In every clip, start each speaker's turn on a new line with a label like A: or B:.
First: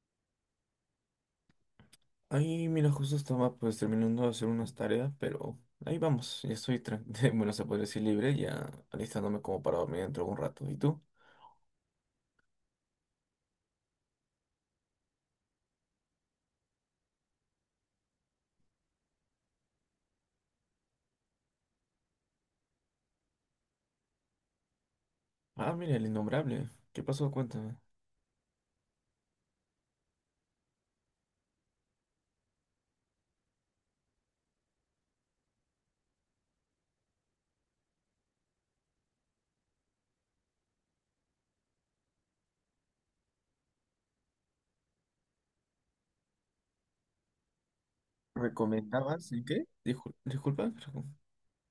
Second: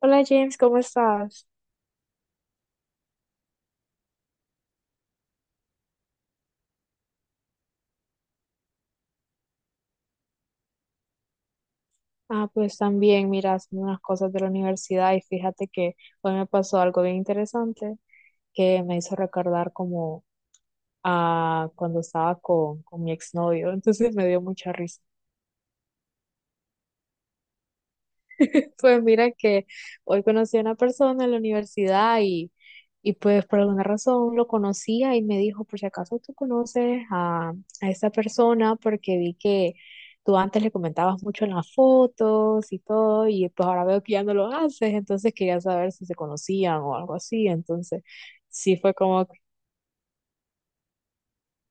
A: Hola James, ¿cómo estás?
B: Ahí, mira, justo estaba pues terminando de hacer unas tareas, pero ahí vamos, ya estoy, bueno, se podría decir libre, ya alistándome como para dormir dentro de un rato. ¿Y tú?
A: Ah, pues también, mira, haciendo unas cosas de la universidad y fíjate que hoy me pasó algo bien interesante que me hizo recordar como a cuando estaba con mi exnovio, entonces me dio mucha risa.
B: Ah, mira, el innombrable. ¿Qué pasó? Cuéntame.
A: Pues mira que hoy conocí a una persona en la universidad y pues por alguna razón lo conocía y me dijo, por si acaso tú conoces a esa persona porque vi que tú antes le comentabas mucho en las fotos y todo y pues ahora veo que ya no lo haces, entonces quería saber si se conocían o algo así, entonces sí fue como
B: ¿Recomendabas en qué? Disculpa, pero...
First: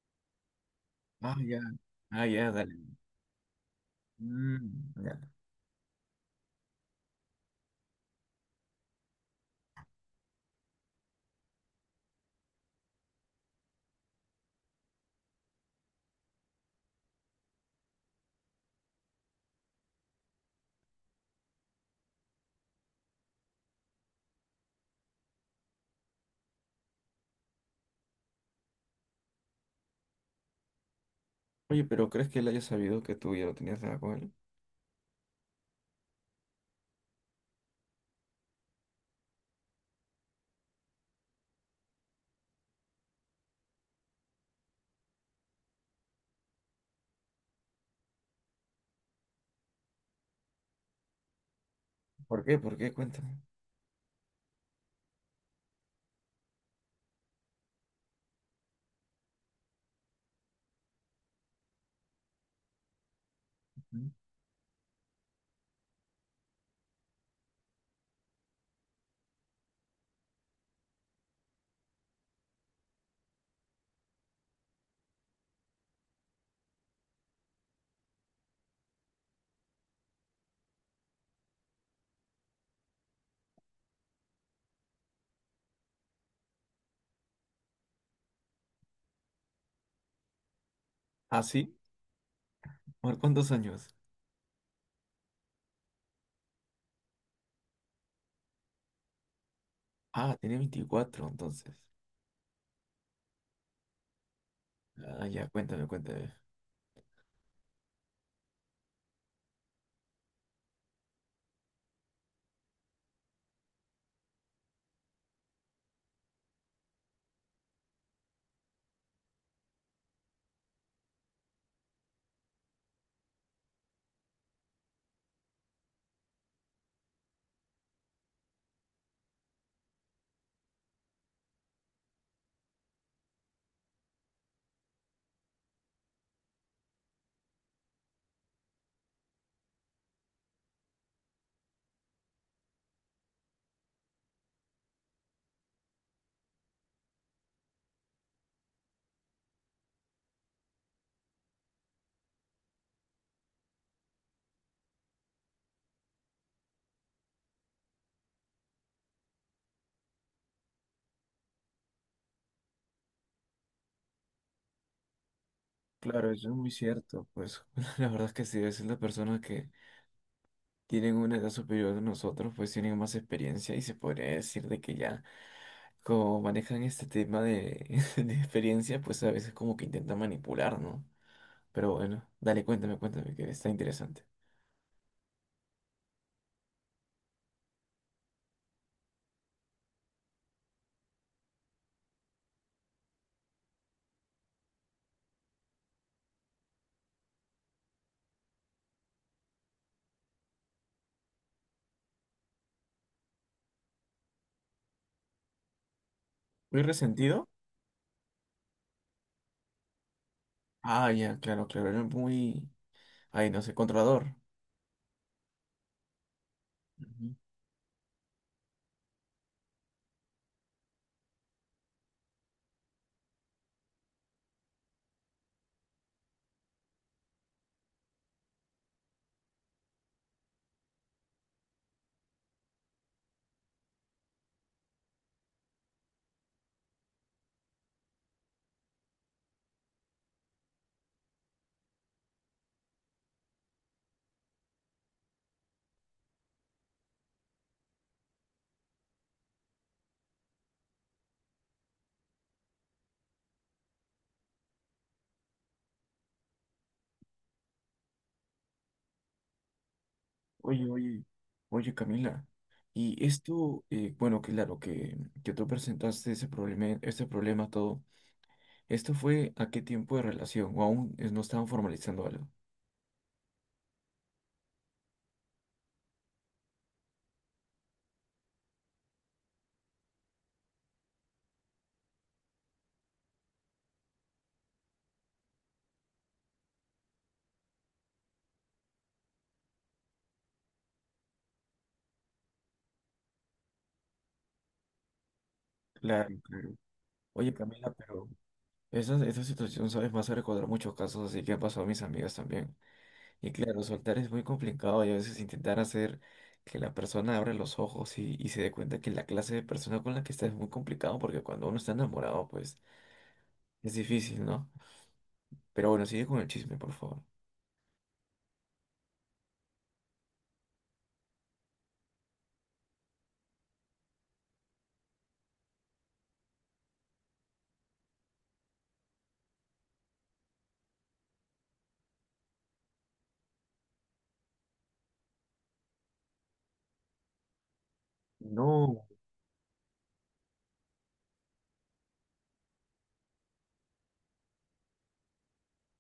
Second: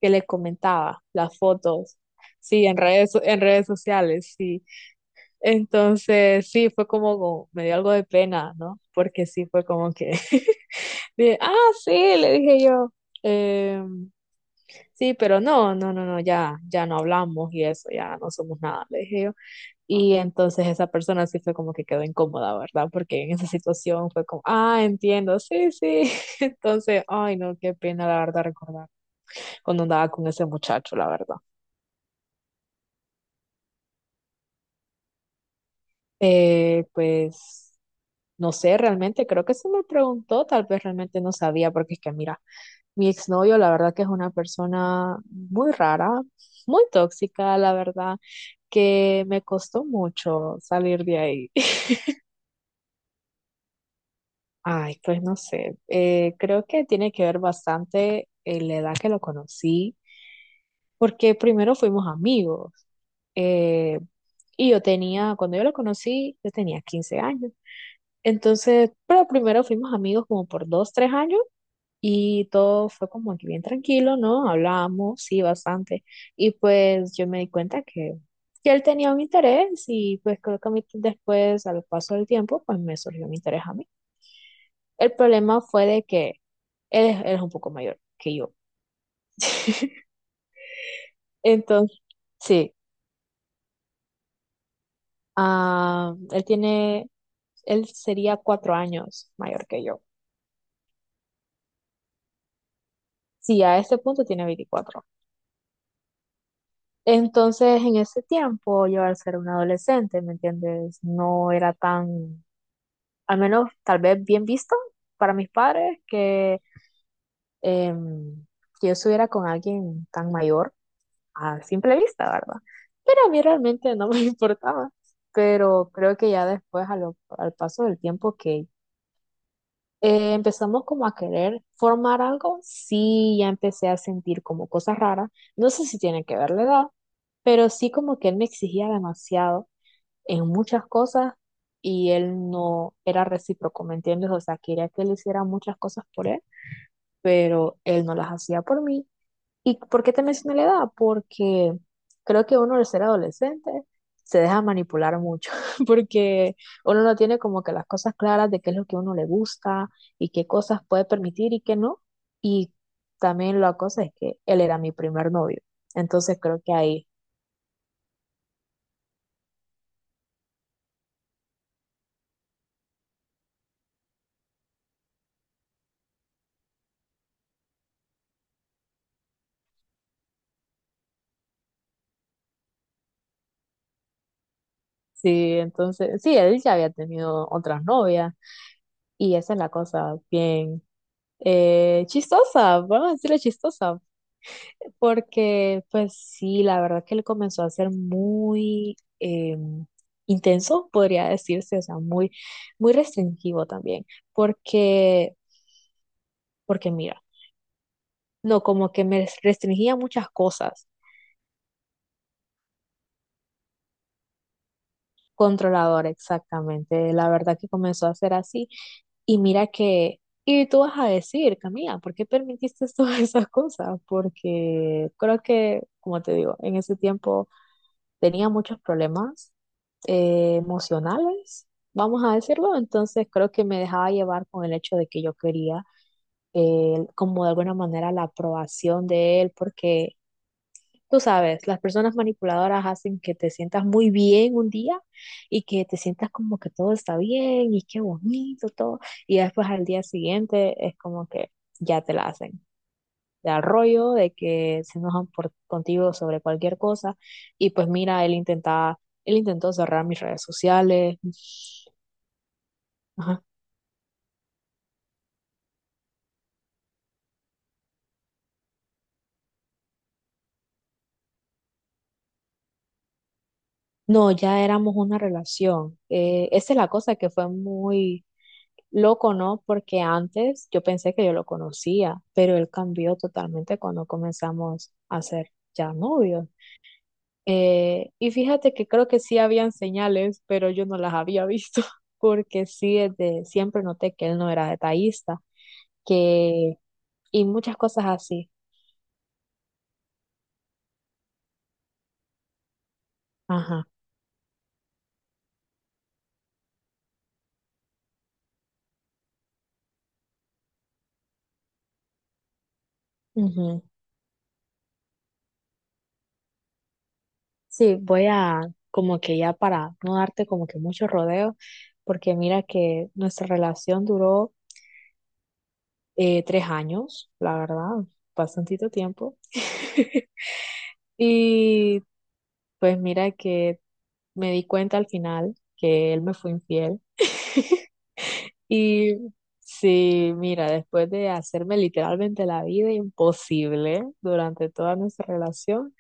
A: que le comentaba
B: Ah,
A: las
B: ya.
A: fotos,
B: Ah, ya,
A: sí,
B: dale.
A: en redes sociales, sí.
B: Mm, ya.
A: Entonces, sí, fue como, me dio algo de pena, ¿no? Porque sí fue como que, dije, ah, sí, le dije yo, "em, sí, pero no, no, no, no, ya, ya no hablamos y eso, ya no somos nada, le dije yo. Y entonces esa persona sí fue como que quedó incómoda, ¿verdad? Porque en esa situación fue como, ah, entiendo, sí, sí. Entonces, ay, no, qué pena, la verdad, recordar cuando andaba con ese muchacho, la verdad.
B: Oye, pero ¿crees que él haya sabido que tú ya lo tenías nada con él?
A: Eh, pues. No sé, realmente creo que se me preguntó, tal vez realmente no sabía, porque es que mira, mi exnovio la verdad que es una persona muy rara, muy tóxica, la verdad, que me costó mucho salir de ahí.
B: ¿Por qué? ¿Por qué? Cuéntame.
A: Ay, pues no sé, creo que tiene que ver bastante en la edad que lo conocí, porque primero fuimos amigos. eh,
B: Ujú.
A: y yo tenía, cuando yo lo conocí, yo tenía 15 años. Entonces, pero primero fuimos amigos como por dos, tres años y todo fue como que bien tranquilo, ¿no? Hablábamos, sí, bastante. Y pues yo me di cuenta que él tenía un interés y pues creo que a mí después, al paso del tiempo, pues me surgió un interés a mí. El problema fue de que él es un poco mayor que yo.
B: ¿Ah, sí?
A: Entonces, sí,
B: ¿Por cuántos años?
A: ah, él sería 4 años mayor que yo.
B: Ah, tenía 24 entonces.
A: Sí, a este punto tiene 24.
B: Ah, ya, cuéntame, cuéntame.
A: Entonces, en ese tiempo, yo al ser un adolescente, ¿me entiendes? No era tan, al menos tal vez bien visto para mis padres que, em, que yo estuviera con alguien tan mayor a simple vista, ¿verdad? Pero a mí realmente no me importaba. Pero creo que ya después, al paso del tiempo que empezamos como a querer formar algo, sí, ya empecé a sentir como cosas raras. No sé si tiene que ver la edad, pero sí como que él me exigía demasiado en muchas cosas y él no era recíproco, ¿me entiendes? O sea, quería que él hiciera muchas cosas por él, pero él no las hacía por mí. ¿Y por qué te mencioné la edad? Porque creo que uno al ser adolescente se deja manipular mucho, porque uno no tiene como que las cosas claras de qué es lo que a uno le gusta y qué cosas puede permitir y qué no. Y también la cosa es que él era mi primer novio,
B: Claro,
A: entonces
B: eso es
A: creo
B: muy
A: que ahí,
B: cierto. Pues la verdad es que sí, a veces las personas que tienen una edad superior a nosotros, pues tienen más experiencia y se podría decir de que ya, como manejan este tema de, de experiencia, pues a veces como que intentan manipular, ¿no? Pero bueno, dale, cuéntame, cuéntame, que está interesante.
A: sí, entonces, sí, él ya había tenido otras novias. Y esa es la cosa bien chistosa, vamos a decirle chistosa, porque pues sí, la verdad que él comenzó a ser muy intenso, podría decirse, o sea, muy restringivo también, porque,
B: ¿Muy
A: porque mira,
B: resentido?
A: no, como que me restringía muchas cosas,
B: Ah, ya, claro, claro, era muy, ay, no sé, controlador.
A: controlador exactamente, la
B: Ujú.
A: verdad que comenzó a ser así. Y mira que, y tú vas a decir, Camila, ¿por qué permitiste todas esas cosas? Porque creo que, como te digo, en ese tiempo tenía muchos problemas emocionales, vamos a decirlo, entonces creo que me dejaba llevar con el hecho de que yo quería como de alguna manera la aprobación de él, porque tú sabes, las personas manipuladoras hacen que te sientas muy bien un día y que te sientas como que todo está bien y qué bonito todo. Y después al día siguiente es como que ya te la hacen. De al rollo, de que se enojan contigo sobre cualquier cosa. Y pues mira, él intentó cerrar mis redes
B: Oye,
A: sociales.
B: oye, oye, Camila. Y
A: Ajá.
B: esto, bueno, claro, que tú presentaste ese problema todo. ¿Esto fue a qué tiempo de relación? ¿O aún no estaban formalizando algo?
A: No, ya éramos una relación. Esa es la cosa que fue muy loco, ¿no? Porque antes yo pensé que yo lo conocía, pero él cambió totalmente cuando comenzamos a ser ya novios. Y fíjate que creo que sí habían señales, pero yo no las había visto, porque sí, desde siempre noté que él no era detallista,
B: Claro, claro.
A: que, y
B: Oye,
A: muchas
B: Camila,
A: cosas
B: pero
A: así.
B: esa situación, ¿sabes? Me hace recordar muchos casos así que han pasado a mis amigas también. Y claro,
A: Ajá.
B: soltar es muy complicado y a veces intentar hacer que la persona abra los ojos y se dé cuenta que la clase de persona con la que está es muy complicado porque cuando uno está enamorado, pues
A: Ujú.
B: es difícil, ¿no? Pero bueno, sigue con el chisme, por favor.
A: Sí, como que ya para no darte como que mucho rodeo, porque mira que nuestra relación duró 3 años, la verdad, bastantito tiempo. Y pues mira que me di cuenta al final que él me fue infiel.
B: No.
A: Y sí, mira, después de hacerme literalmente la vida imposible durante toda nuestra relación,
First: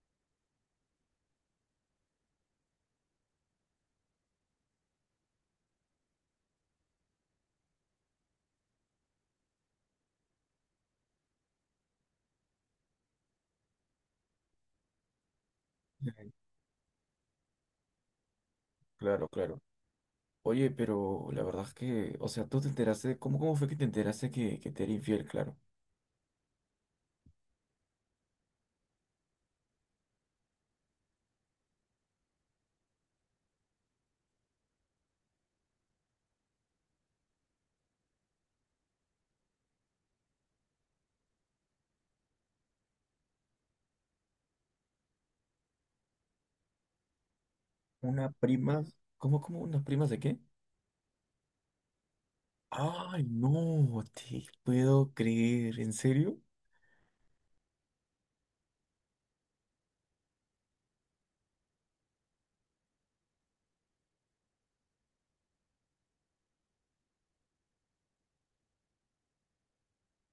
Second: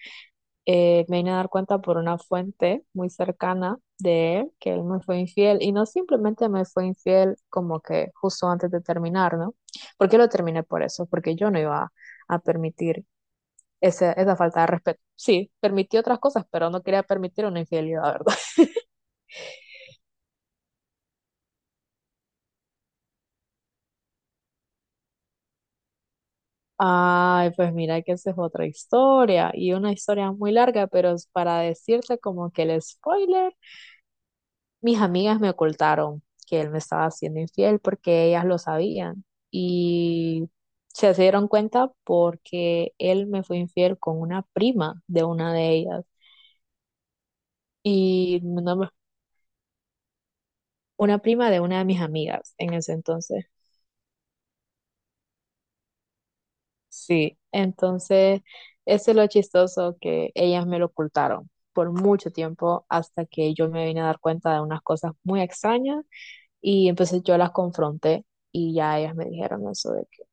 A: me vine a dar cuenta por una fuente muy cercana de él que él me fue infiel. Y no simplemente me fue infiel como que justo antes de terminar, ¿no? Porque lo terminé por eso, porque yo no iba a permitir esa falta de respeto. Sí, permitió otras cosas, pero no quería permitir una infidelidad, ¿verdad?
B: Claro, claro. Oye, pero la verdad es que, o sea, tú te enteraste, ¿cómo, cómo fue que te enteraste que te era infiel, claro?
A: Ay, pues mira que esa es otra historia y una historia muy larga, pero es para decirte como que el spoiler, mis amigas me ocultaron que él me estaba haciendo infiel porque ellas lo sabían y se dieron cuenta porque él me fue infiel con una prima de una de ellas
B: Una
A: y no
B: prima,
A: me-
B: ¿cómo, cómo, unas primas de qué?
A: una prima de una de mis amigas en ese
B: Ay,
A: entonces.
B: no, te puedo creer, ¿en serio?
A: Sí, entonces eso es lo chistoso que ellas me lo ocultaron por mucho tiempo hasta que yo me vine a dar cuenta de unas cosas muy extrañas y entonces yo las confronté y ya ellas me dijeron eso de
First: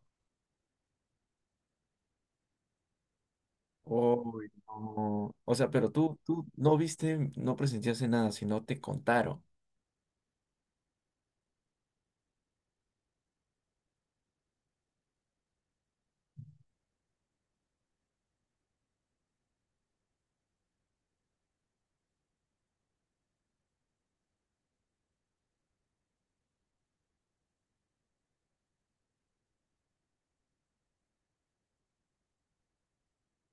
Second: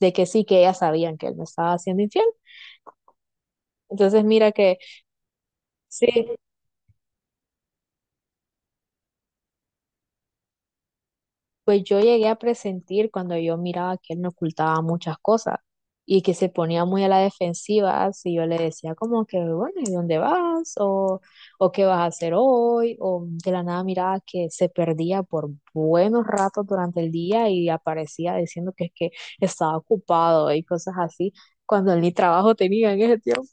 A: de que sí, que ellas sabían que él me estaba haciendo infiel. Entonces
B: Uy,
A: mira que
B: no. O sea, pero tú,
A: sí,
B: tú no viste, no presenciaste nada, sino te contaron.
A: pues yo llegué a presentir cuando yo miraba que él me ocultaba muchas cosas y que se ponía muy a la defensiva si yo le decía como que, bueno, ¿y dónde vas? O ¿qué vas a hacer hoy? O de la nada miraba que se perdía por buenos ratos durante el día y aparecía diciendo que es que estaba ocupado y cosas así, cuando él ni trabajo tenía en ese tiempo.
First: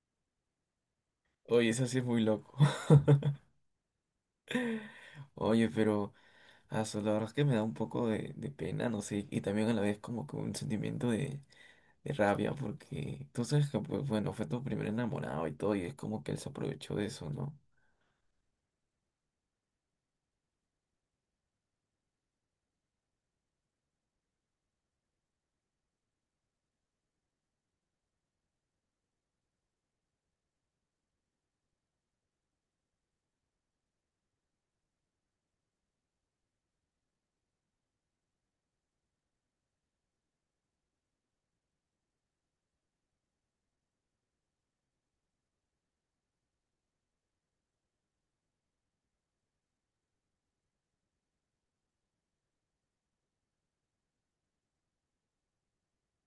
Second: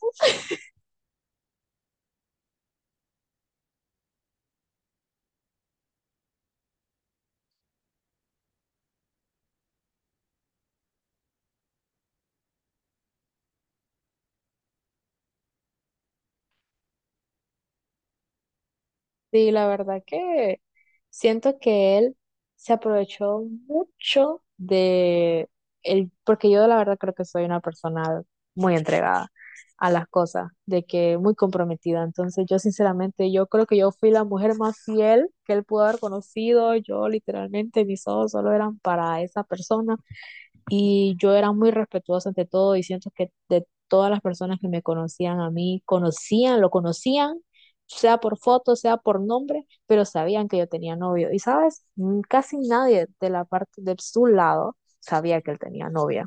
B: Oye, eso sí es muy loco. Oye, pero, aso, la verdad es que me da un poco de pena, no sé, y también a la vez como que un sentimiento de rabia porque tú sabes que, pues bueno, fue tu primer enamorado y todo, y es como que él se aprovechó de eso, ¿no?
A: Sí, la verdad que siento que él se aprovechó mucho de él, porque yo la verdad creo que soy una persona muy entregada a las cosas, de que muy comprometida. Entonces yo sinceramente, yo creo que yo fui la mujer más fiel que él pudo haber conocido. Yo literalmente mis ojos solo eran para esa persona. Y yo era muy respetuosa ante todo y siento que de todas las personas que me conocían a mí, conocían, lo conocían, sea por foto, sea por nombre, pero sabían que yo tenía novio. Y sabes, mm, casi nadie de la parte de su lado sabía que él tenía novia.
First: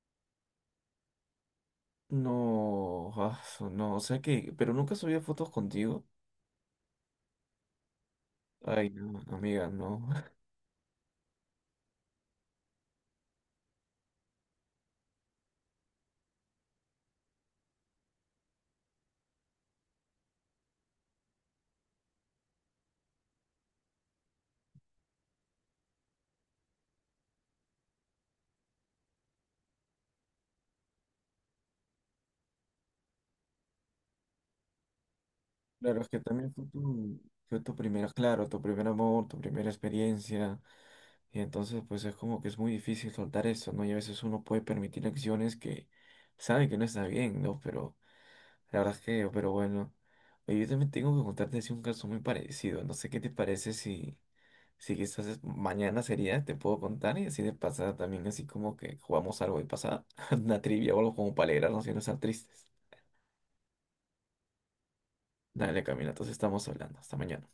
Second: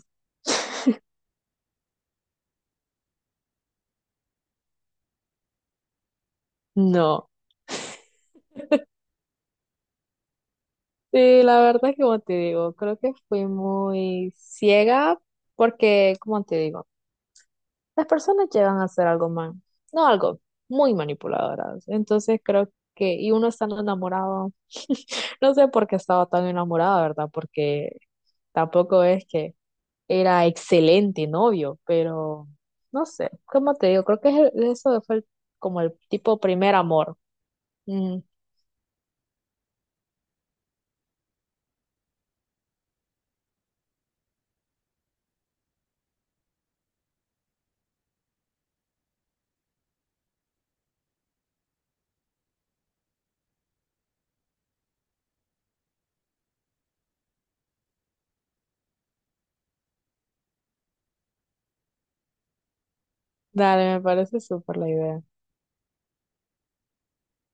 B: No, ah, no, o sea que, pero nunca subía fotos contigo.
A: No.
B: Ay, no, amiga, no.
A: Sí, la verdad es que como te digo, creo que fui muy ciega porque, como te digo, las personas llegan a ser algo mal, no algo, muy manipuladoras. Entonces creo que, y uno estando enamorado, no sé por qué estaba tan enamorada, ¿verdad? Porque tampoco es que era excelente novio, pero no sé, ¿cómo te digo? Creo que es eso fue como el
B: Claro, es que
A: tipo
B: también
A: primer amor.
B: fue tu primera,
A: Mm,
B: claro, tu primer amor, tu primera experiencia, y entonces pues es como que es muy difícil soltar eso, ¿no? Y a veces uno puede permitir acciones que sabe que no está bien, ¿no? Pero la verdad es que, pero bueno. Oye, yo también tengo que contarte así un caso muy parecido. No sé qué te parece si, si quizás mañana sería, te puedo contar y así de pasada también, así como que jugamos algo de pasada, una trivia o algo como para alegrarnos y no estar tristes.
A: dale, me parece súper la idea.
B: Dale, Camila, entonces estamos hablando. Hasta mañana.